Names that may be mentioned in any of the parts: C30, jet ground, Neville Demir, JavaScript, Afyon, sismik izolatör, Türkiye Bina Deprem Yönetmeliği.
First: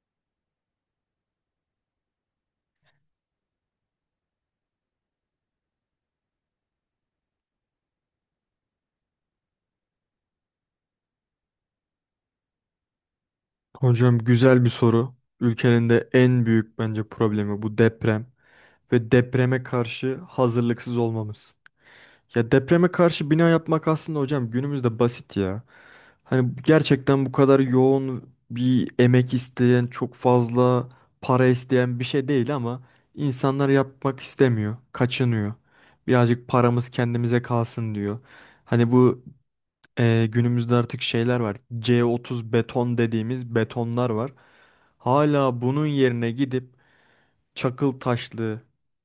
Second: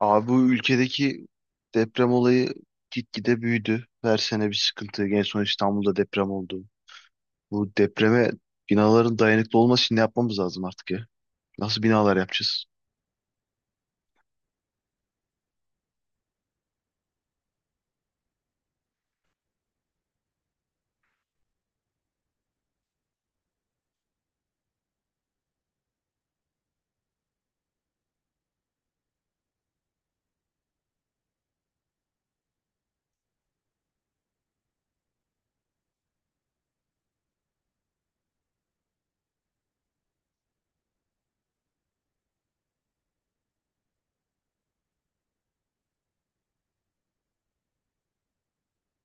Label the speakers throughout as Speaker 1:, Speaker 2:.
Speaker 1: Abi bu ülkedeki deprem olayı gitgide büyüdü. Her sene bir sıkıntı. En son İstanbul'da deprem oldu. Bu depreme binaların dayanıklı olması için ne yapmamız lazım artık ya? Nasıl binalar yapacağız?
Speaker 2: Hocam, güzel bir soru. Ülkenin de en büyük bence problemi bu deprem ve depreme karşı hazırlıksız olmamız. Ya depreme karşı bina yapmak aslında hocam günümüzde basit ya. Hani gerçekten bu kadar yoğun bir emek isteyen, çok fazla para isteyen bir şey değil ama insanlar yapmak istemiyor, kaçınıyor. Birazcık paramız kendimize kalsın diyor. Hani bu günümüzde artık şeyler var. C30 beton dediğimiz betonlar var. Hala bunun yerine gidip çakıl taşlı,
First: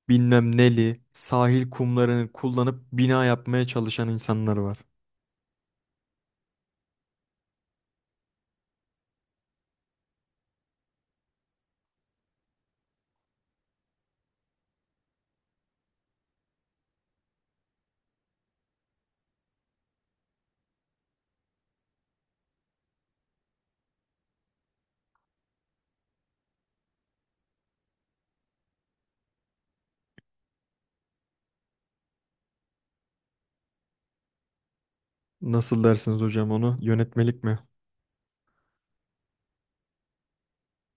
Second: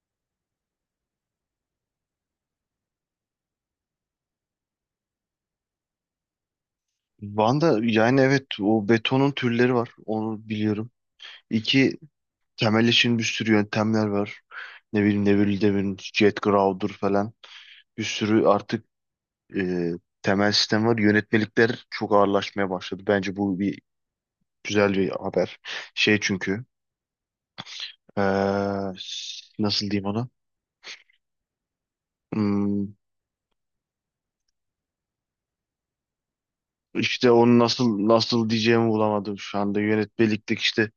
Speaker 2: bilmem neli, sahil kumlarını kullanıp bina yapmaya çalışan insanlar var.
Speaker 1: Van'da yani evet, o betonun türleri var. Onu biliyorum. İki temel için bir sürü yöntemler var. Ne bileyim Neville Demir'in jet ground'dur falan. Bir sürü artık e, temel sistem var. Yönetmelikler çok ağırlaşmaya başladı. Bence bu bir güzel bir haber. Şey, çünkü Ee, nasıl diyeyim ona? Hmm,
Speaker 2: Nasıl dersiniz hocam onu?
Speaker 1: işte
Speaker 2: Yönetmelik mi?
Speaker 1: onu nasıl diyeceğimi bulamadım şu anda. Yönetmeliklik işte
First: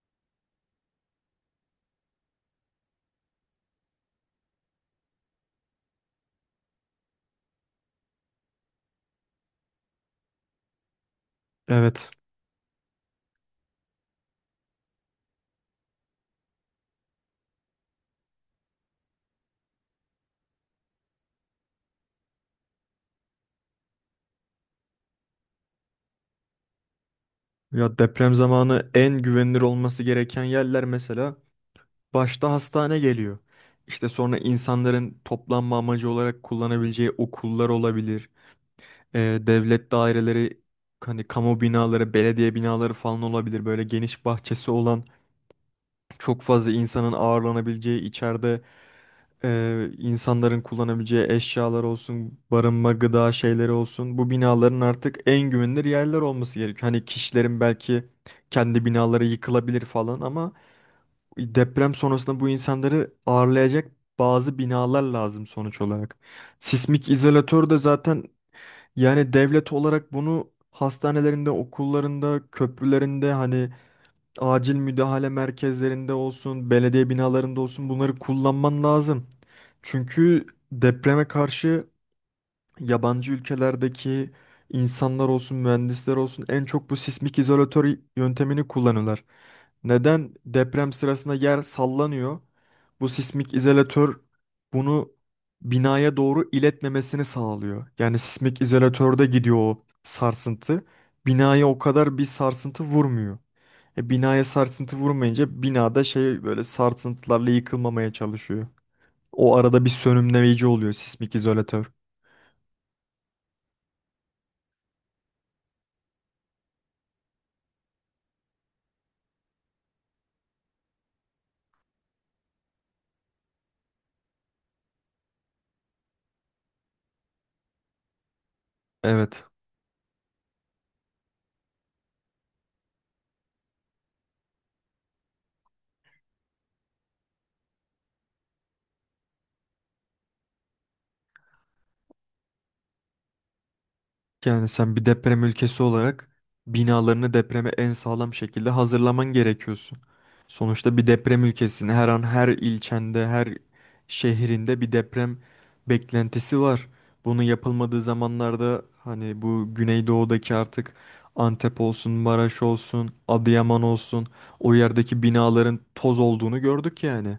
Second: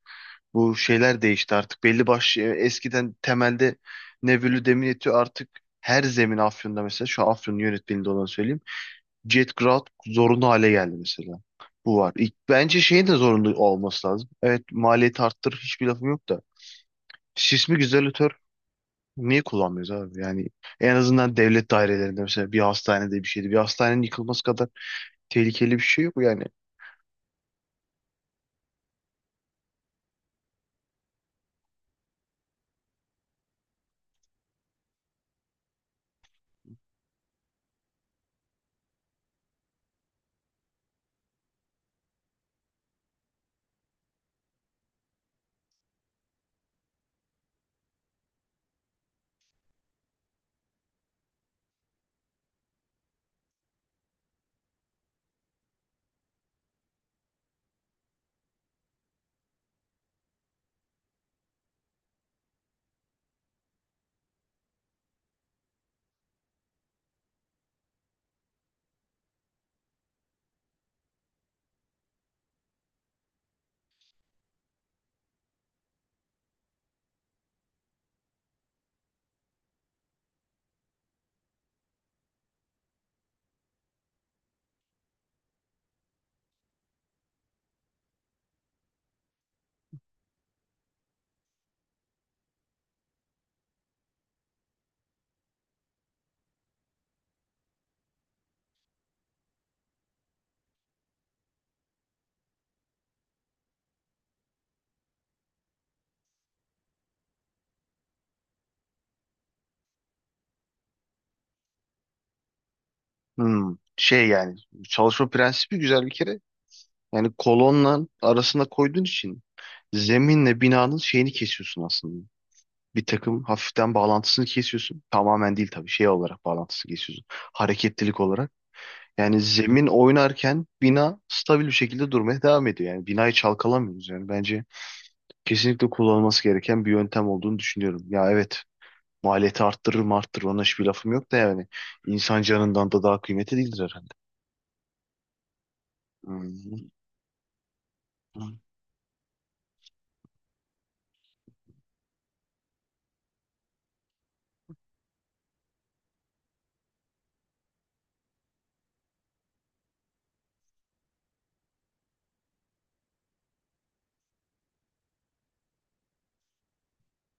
Speaker 1: bu şeyler değişti artık. Belli başlı eskiden temelde Nebulü Demireti artık her zemin Afyon'da mesela şu an Afyon'un yönetmeliğinde olanı söyleyeyim. Jet Ground zorunlu hale geldi mesela. Bu
Speaker 2: Evet.
Speaker 1: var. İlk, bence şeyin de zorunlu olması lazım. Evet, maliyeti arttır hiçbir lafım yok da. Sismik izolatör niye kullanmıyoruz abi? Yani en azından devlet dairelerinde mesela bir hastanede bir şeydi. Bir hastanenin yıkılması kadar tehlikeli bir şey yok yani.
Speaker 2: Ya deprem zamanı en güvenilir olması gereken yerler mesela başta hastane geliyor. İşte sonra insanların toplanma amacı olarak kullanabileceği okullar olabilir. Devlet daireleri, hani kamu binaları, belediye binaları falan olabilir. Böyle geniş bahçesi olan, çok fazla insanın ağırlanabileceği, içeride insanların kullanabileceği eşyalar olsun, barınma, gıda şeyleri olsun. Bu binaların artık en güvenilir yerler olması gerekiyor. Hani kişilerin belki kendi binaları yıkılabilir falan ama deprem sonrasında bu insanları ağırlayacak bazı binalar lazım sonuç olarak. Sismik izolatör de zaten, yani devlet olarak bunu hastanelerinde, okullarında, köprülerinde, hani acil müdahale merkezlerinde olsun, belediye binalarında olsun, bunları kullanman lazım. Çünkü depreme karşı yabancı ülkelerdeki insanlar olsun, mühendisler olsun, en çok bu sismik izolatör yöntemini kullanırlar. Neden? Deprem sırasında yer sallanıyor. Bu sismik izolatör bunu binaya doğru iletmemesini sağlıyor. Yani sismik izolatörde gidiyor o sarsıntı. Binaya o kadar bir sarsıntı vurmuyor. Binaya sarsıntı vurmayınca binada şey, böyle sarsıntılarla yıkılmamaya çalışıyor. O arada bir sönümleyici oluyor sismik izolatör.
Speaker 1: Hmm, şey yani çalışma prensibi güzel bir kere. Yani kolonla arasına koyduğun için zeminle binanın şeyini kesiyorsun aslında. Bir takım hafiften bağlantısını kesiyorsun. Tamamen değil tabii, şey olarak bağlantısını kesiyorsun. Hareketlilik olarak. Yani
Speaker 2: Evet.
Speaker 1: zemin oynarken bina stabil bir şekilde durmaya devam ediyor. Yani binayı çalkalamıyoruz yani. Bence kesinlikle kullanılması gereken bir yöntem olduğunu düşünüyorum. Ya evet, maliyeti arttırır mı arttırır, ona hiçbir lafım yok da yani insan canından da daha kıymetli değildir herhalde.
Speaker 2: Yani sen bir deprem ülkesi olarak
Speaker 1: Hmm.
Speaker 2: binalarını depreme en sağlam şekilde hazırlaman gerekiyorsun. Sonuçta bir deprem ülkesinde her an her ilçende, her şehrinde bir deprem beklentisi var. Bunu yapılmadığı zamanlarda hani bu Güneydoğu'daki artık Antep olsun, Maraş olsun, Adıyaman olsun, o yerdeki binaların toz olduğunu gördük yani.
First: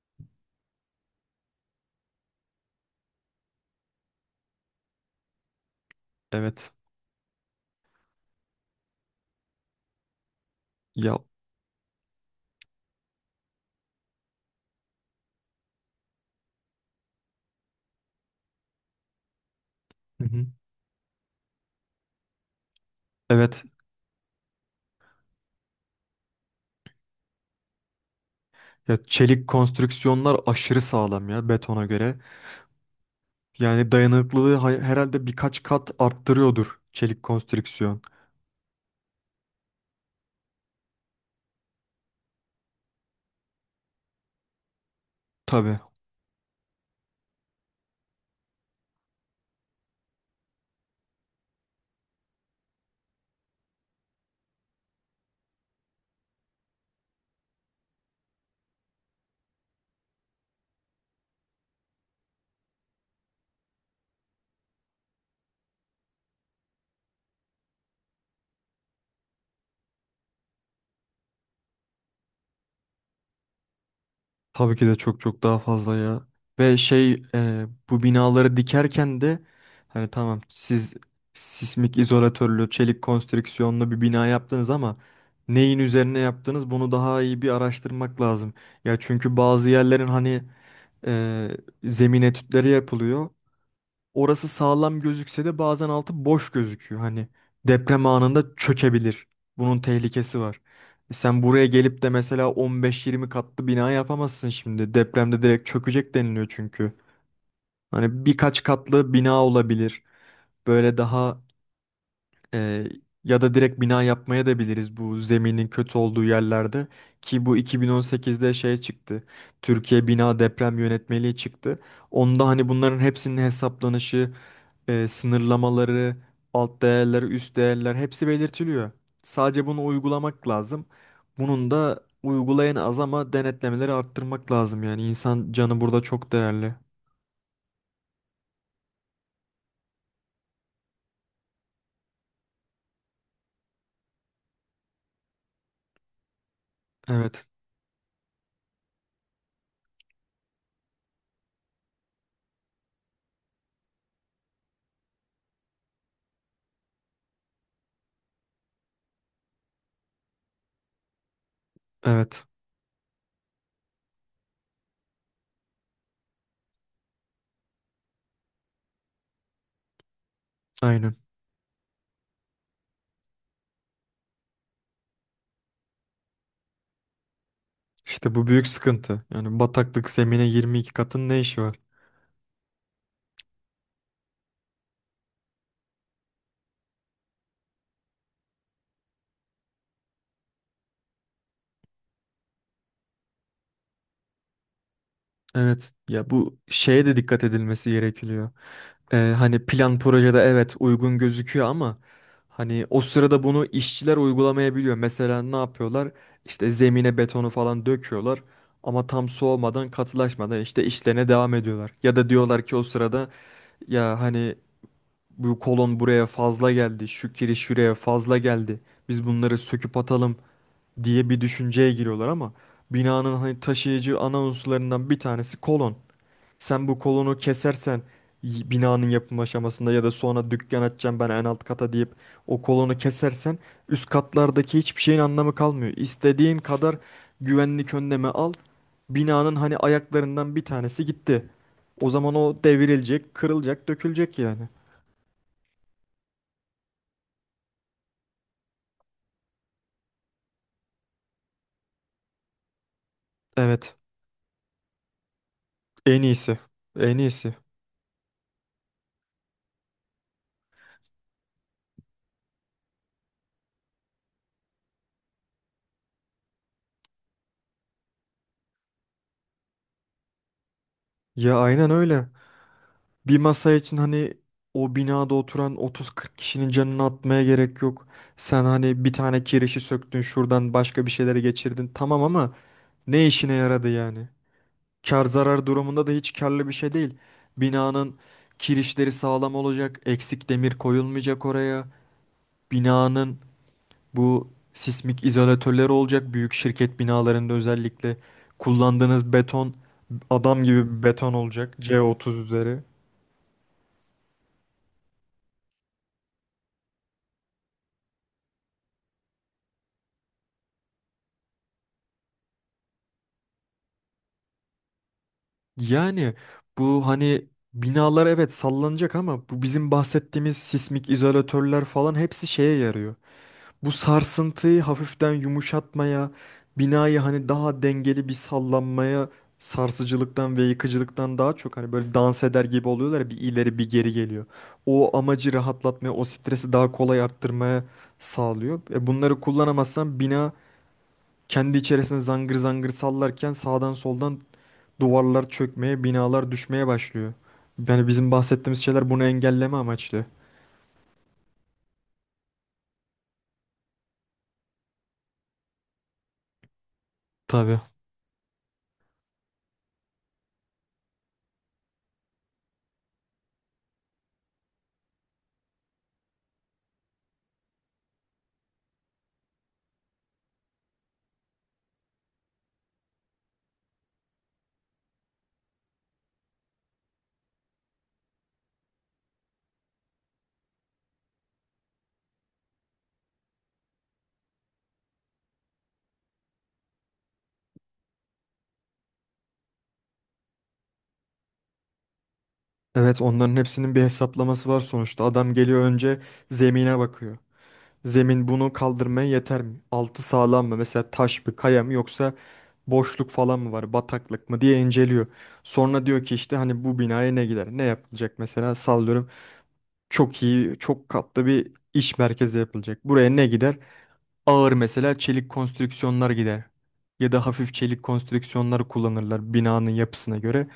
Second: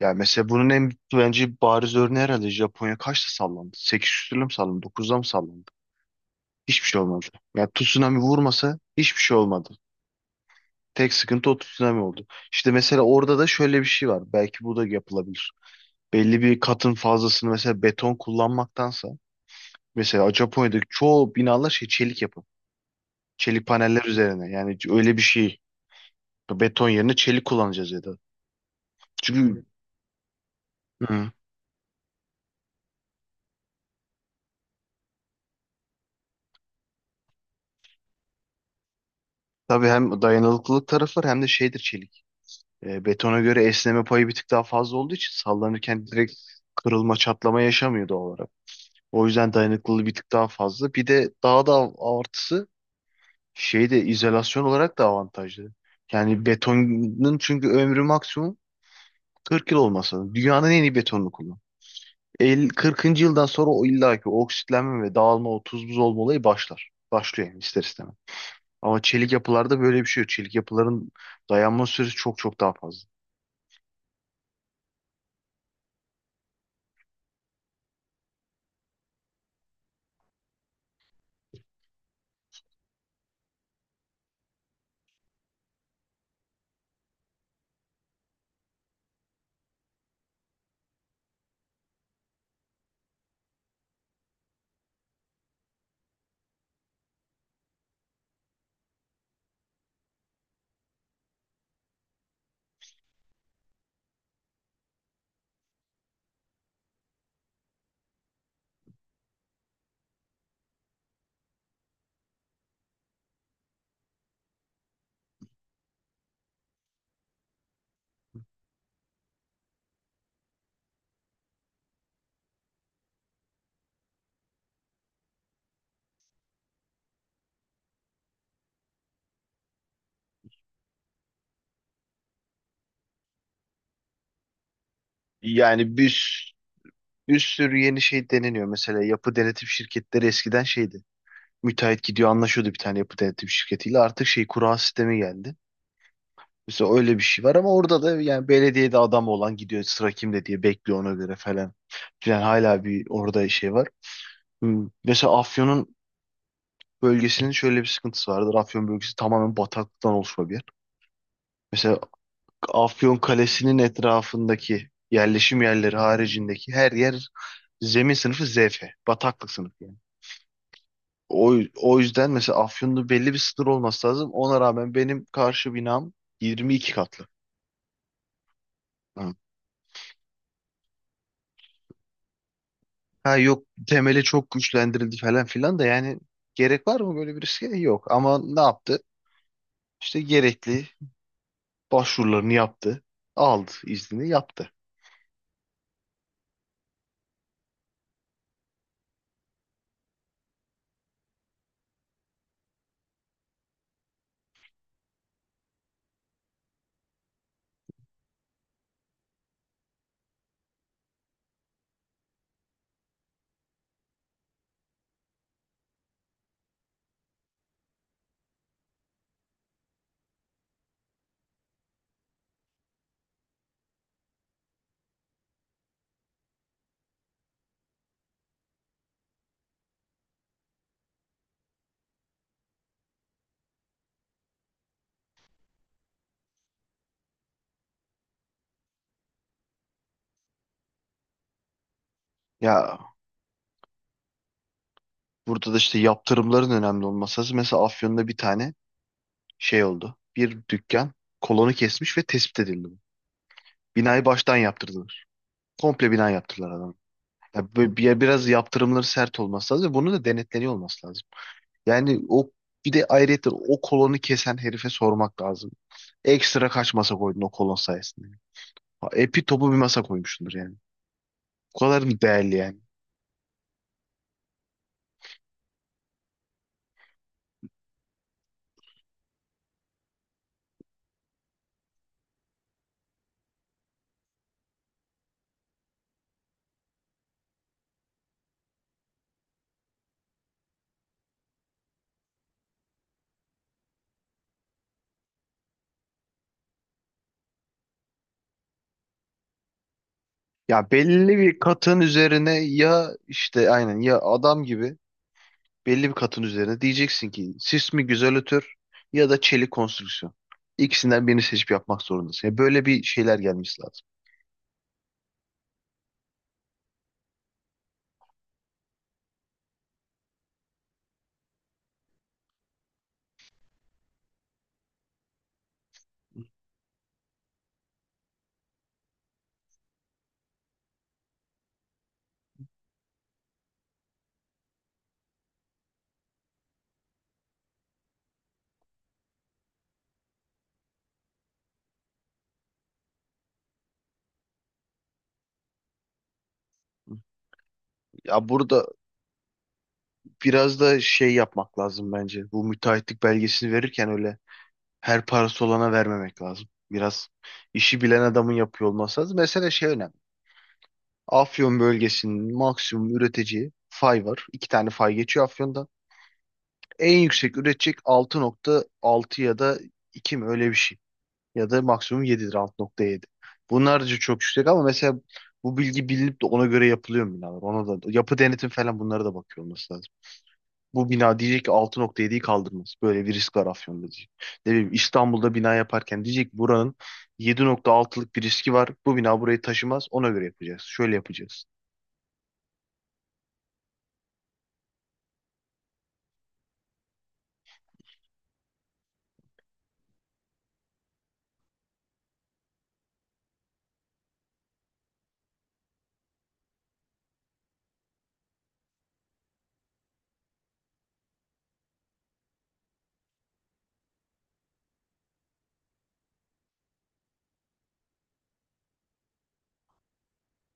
Speaker 1: Ya mesela bunun en bence bariz örneği herhalde Japonya kaçta sallandı? 8 küsürle mi sallandı? 9'da mı sallandı?
Speaker 2: Evet.
Speaker 1: Hiçbir şey olmadı. Ya tsunami vurmasa hiçbir şey olmadı. Tek
Speaker 2: Ya,
Speaker 1: sıkıntı o tsunami oldu. İşte mesela orada da şöyle bir şey var. Belki bu da yapılabilir. Belli bir katın fazlasını mesela beton kullanmaktansa
Speaker 2: hı
Speaker 1: mesela
Speaker 2: hı.
Speaker 1: Japonya'daki çoğu binalar şey çelik yapı.
Speaker 2: Evet.
Speaker 1: Çelik paneller üzerine. Yani öyle bir şey. Beton yerine çelik kullanacağız ya da.
Speaker 2: Ya çelik
Speaker 1: Çünkü
Speaker 2: konstrüksiyonlar aşırı sağlam
Speaker 1: hı,
Speaker 2: ya betona göre. Yani dayanıklılığı herhalde birkaç kat arttırıyordur çelik konstrüksiyon.
Speaker 1: tabii hem dayanıklılık tarafı var hem de şeydir çelik. Betona göre esneme payı bir tık daha fazla olduğu için
Speaker 2: Tabii.
Speaker 1: sallanırken direkt kırılma, çatlama yaşamıyor doğal olarak. O yüzden dayanıklılığı bir tık daha fazla. Bir de daha da artısı şeyde izolasyon olarak da avantajlı. Yani betonun çünkü ömrü maksimum 40 yıl olmasa da dünyanın en iyi betonunu kullan. 50, 40'ıncı yıldan sonra o illaki oksitlenme ve dağılma, o tuz buz olma olayı başlar. Başlıyor yani ister istemez. Ama çelik yapılarda böyle bir şey yok. Çelik yapıların dayanma süresi çok çok daha fazla.
Speaker 2: Tabii ki de çok çok daha fazla ya. Ve şey, bu binaları dikerken de hani tamam, siz sismik izolatörlü çelik konstrüksiyonlu bir bina yaptınız ama neyin üzerine yaptınız bunu daha iyi bir araştırmak lazım. Ya çünkü bazı yerlerin hani e, zemin etütleri yapılıyor. Orası sağlam gözükse de bazen altı boş gözüküyor. Hani deprem anında çökebilir. Bunun tehlikesi var. Sen buraya gelip de mesela 15-20 katlı bina yapamazsın şimdi. Depremde direkt çökecek deniliyor çünkü. Hani birkaç katlı bina olabilir. Böyle daha e, ya da direkt bina yapmaya da biliriz bu zeminin kötü olduğu yerlerde. Ki bu 2018'de şey çıktı, Türkiye Bina Deprem Yönetmeliği çıktı. Onda hani bunların hepsinin hesaplanışı, sınırlamaları, alt değerler, üst değerler hepsi belirtiliyor. Sadece bunu uygulamak lazım. Bunun da uygulayan az ama denetlemeleri arttırmak lazım, yani insan canı
Speaker 1: Yani
Speaker 2: burada çok
Speaker 1: bir
Speaker 2: değerli.
Speaker 1: bir sürü yeni şey deneniyor. Mesela yapı denetim şirketleri eskiden şeydi. Müteahhit gidiyor anlaşıyordu bir tane yapı denetim şirketiyle. Artık şey kura sistemi geldi. Mesela öyle bir şey
Speaker 2: Evet,
Speaker 1: var ama orada da yani belediyede adam olan gidiyor sıra kimde diye bekliyor ona göre falan. Yani hala bir orada şey var. Hmm. Mesela Afyon'un bölgesinin şöyle bir sıkıntısı vardır. Afyon bölgesi tamamen bataklıktan oluşma bir yer. Mesela
Speaker 2: evet,
Speaker 1: Afyon Kalesi'nin etrafındaki yerleşim yerleri haricindeki her yer zemin sınıfı ZF. Bataklık sınıfı yani.
Speaker 2: aynen.
Speaker 1: O yüzden mesela Afyon'da belli bir sınır olması lazım. Ona rağmen benim karşı binam 22 katlı.
Speaker 2: İşte bu büyük sıkıntı.
Speaker 1: Ha,
Speaker 2: Yani bataklık zemine 22 katın ne işi var?
Speaker 1: Ha, yok temeli çok güçlendirildi falan filan da yani gerek var mı böyle bir riske? Yok. Ama ne yaptı? İşte gerekli başvurularını yaptı. Aldı iznini yaptı.
Speaker 2: Evet, ya bu şeye de dikkat edilmesi gerekiyor. Hani plan projede evet uygun gözüküyor ama hani o sırada bunu işçiler uygulamayabiliyor. Mesela ne yapıyorlar? İşte zemine betonu falan döküyorlar ama tam soğumadan, katılaşmadan işte işlerine devam ediyorlar. Ya da diyorlar ki o sırada, ya hani bu kolon buraya fazla geldi, şu kiriş şuraya fazla geldi, biz bunları söküp atalım diye bir düşünceye giriyorlar ama binanın hani taşıyıcı ana unsurlarından bir tanesi kolon. Sen bu kolonu kesersen, binanın yapım aşamasında ya da sonra dükkan açacağım ben en alt kata deyip o kolonu kesersen, üst katlardaki hiçbir şeyin anlamı kalmıyor. İstediğin kadar güvenlik önlemi al, binanın hani ayaklarından bir tanesi gitti. O zaman o
Speaker 1: Ya
Speaker 2: devrilecek, kırılacak, dökülecek yani.
Speaker 1: burada da işte yaptırımların önemli olması lazım. Mesela Afyon'da bir tane şey oldu. Bir dükkan kolonu kesmiş ve tespit edildi bu.
Speaker 2: Evet,
Speaker 1: Binayı baştan yaptırdılar. Komple
Speaker 2: en
Speaker 1: bina
Speaker 2: iyisi.
Speaker 1: yaptırdılar.
Speaker 2: En iyisi.
Speaker 1: Ya böyle biraz yaptırımları sert olması lazım ve bunun da denetleniyor olması lazım. Yani o, bir de ayrıca o kolonu kesen herife sormak lazım. Ekstra kaç masa koydun o kolon sayesinde? Ha, epi topu bir masa koymuşsundur yani.
Speaker 2: Ya
Speaker 1: O
Speaker 2: aynen
Speaker 1: kadar mı
Speaker 2: öyle.
Speaker 1: değerli yani?
Speaker 2: Bir masa için hani o binada oturan 30-40 kişinin canını atmaya gerek yok. Sen hani bir tane kirişi söktün, şuradan başka bir şeyleri geçirdin, tamam, ama ne işine yaradı yani? Kar zarar durumunda da hiç karlı bir şey değil. Binanın kirişleri sağlam olacak, eksik demir koyulmayacak oraya. Binanın bu sismik izolatörleri olacak, büyük şirket binalarında özellikle. Kullandığınız beton adam gibi
Speaker 1: Ya
Speaker 2: bir beton
Speaker 1: belli bir
Speaker 2: olacak,
Speaker 1: katın
Speaker 2: C30
Speaker 1: üzerine,
Speaker 2: üzeri.
Speaker 1: ya işte aynen ya adam gibi belli bir katın üzerine diyeceksin ki sis mi güzelötür ya da çelik konstrüksiyon. İkisinden birini seçip yapmak zorundasın. Ya böyle bir şeyler gelmesi lazım.
Speaker 2: Yani bu hani binalar evet sallanacak ama bu bizim bahsettiğimiz sismik izolatörler falan hepsi şeye yarıyor: bu sarsıntıyı hafiften yumuşatmaya, binayı hani daha dengeli bir sallanmaya, sarsıcılıktan ve yıkıcılıktan daha çok, hani böyle dans eder gibi oluyorlar ya, bir ileri bir geri geliyor. O amacı rahatlatmaya, o stresi daha kolay arttırmaya sağlıyor. Bunları kullanamazsan bina kendi içerisinde zangır zangır sallarken sağdan soldan duvarlar çökmeye, binalar düşmeye başlıyor. Yani bizim
Speaker 1: Ya
Speaker 2: bahsettiğimiz
Speaker 1: burada
Speaker 2: şeyler bunu engelleme amaçlı.
Speaker 1: biraz da şey yapmak lazım bence. Bu müteahhitlik belgesini verirken öyle her parası olana vermemek lazım. Biraz
Speaker 2: Tabii.
Speaker 1: işi bilen adamın yapıyor olması lazım. Mesela şey önemli. Afyon bölgesinin maksimum üreteceği fay var. İki tane fay geçiyor Afyon'dan. En yüksek üretecek 6.6 ya da 2 mi öyle bir şey. Ya da maksimum 7'dir, 6.7. Bunlar da çok yüksek ama mesela bu bilgi bilinip de ona göre yapılıyor mu binalar? Ona da yapı denetim falan bunlara da bakıyor olması lazım. Bu bina diyecek ki 6.7'yi kaldırmaz. Böyle bir risk var Afyon'da diyecek. Ne bileyim İstanbul'da bina yaparken diyecek ki buranın 7.6'lık bir riski var. Bu bina burayı taşımaz. Ona göre yapacağız. Şöyle yapacağız.
Speaker 2: Evet, onların hepsinin bir hesaplaması var sonuçta. Adam geliyor, önce zemine bakıyor. Zemin bunu kaldırmaya yeter mi? Altı sağlam mı? Mesela taş mı, kaya mı, yoksa boşluk falan mı var, bataklık mı diye inceliyor. Sonra diyor ki işte hani bu binaya ne gider, ne yapılacak, mesela sallıyorum, çok iyi, çok katlı bir iş merkezi yapılacak, buraya ne gider? Ağır mesela çelik konstrüksiyonlar gider. Ya da hafif çelik konstrüksiyonlar kullanırlar binanın yapısına göre.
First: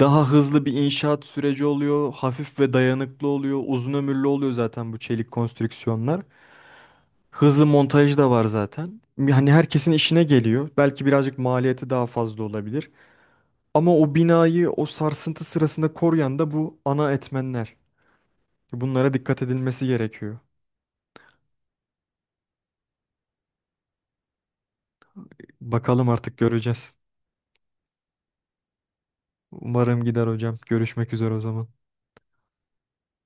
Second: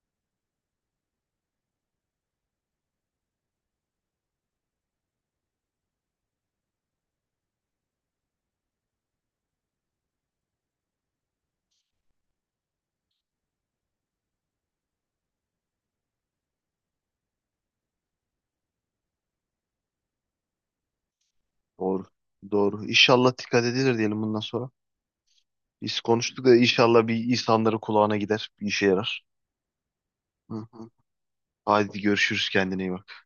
Speaker 2: Daha hızlı bir inşaat süreci oluyor. Hafif ve dayanıklı oluyor. Uzun ömürlü oluyor zaten bu çelik konstrüksiyonlar. Hızlı montaj da var zaten. Yani herkesin işine geliyor. Belki birazcık maliyeti daha fazla olabilir ama o binayı o sarsıntı sırasında koruyan da bu ana etmenler. Bunlara dikkat edilmesi gerekiyor.
Speaker 1: Doğru. Doğru. İnşallah dikkat edilir diyelim bundan sonra. Biz
Speaker 2: Bakalım, artık
Speaker 1: konuştuk da
Speaker 2: göreceğiz.
Speaker 1: inşallah bir insanların kulağına gider. Bir işe yarar.
Speaker 2: Umarım gider
Speaker 1: Hı
Speaker 2: hocam.
Speaker 1: hı.
Speaker 2: Görüşmek üzere o zaman.
Speaker 1: Haydi görüşürüz, kendine iyi bak.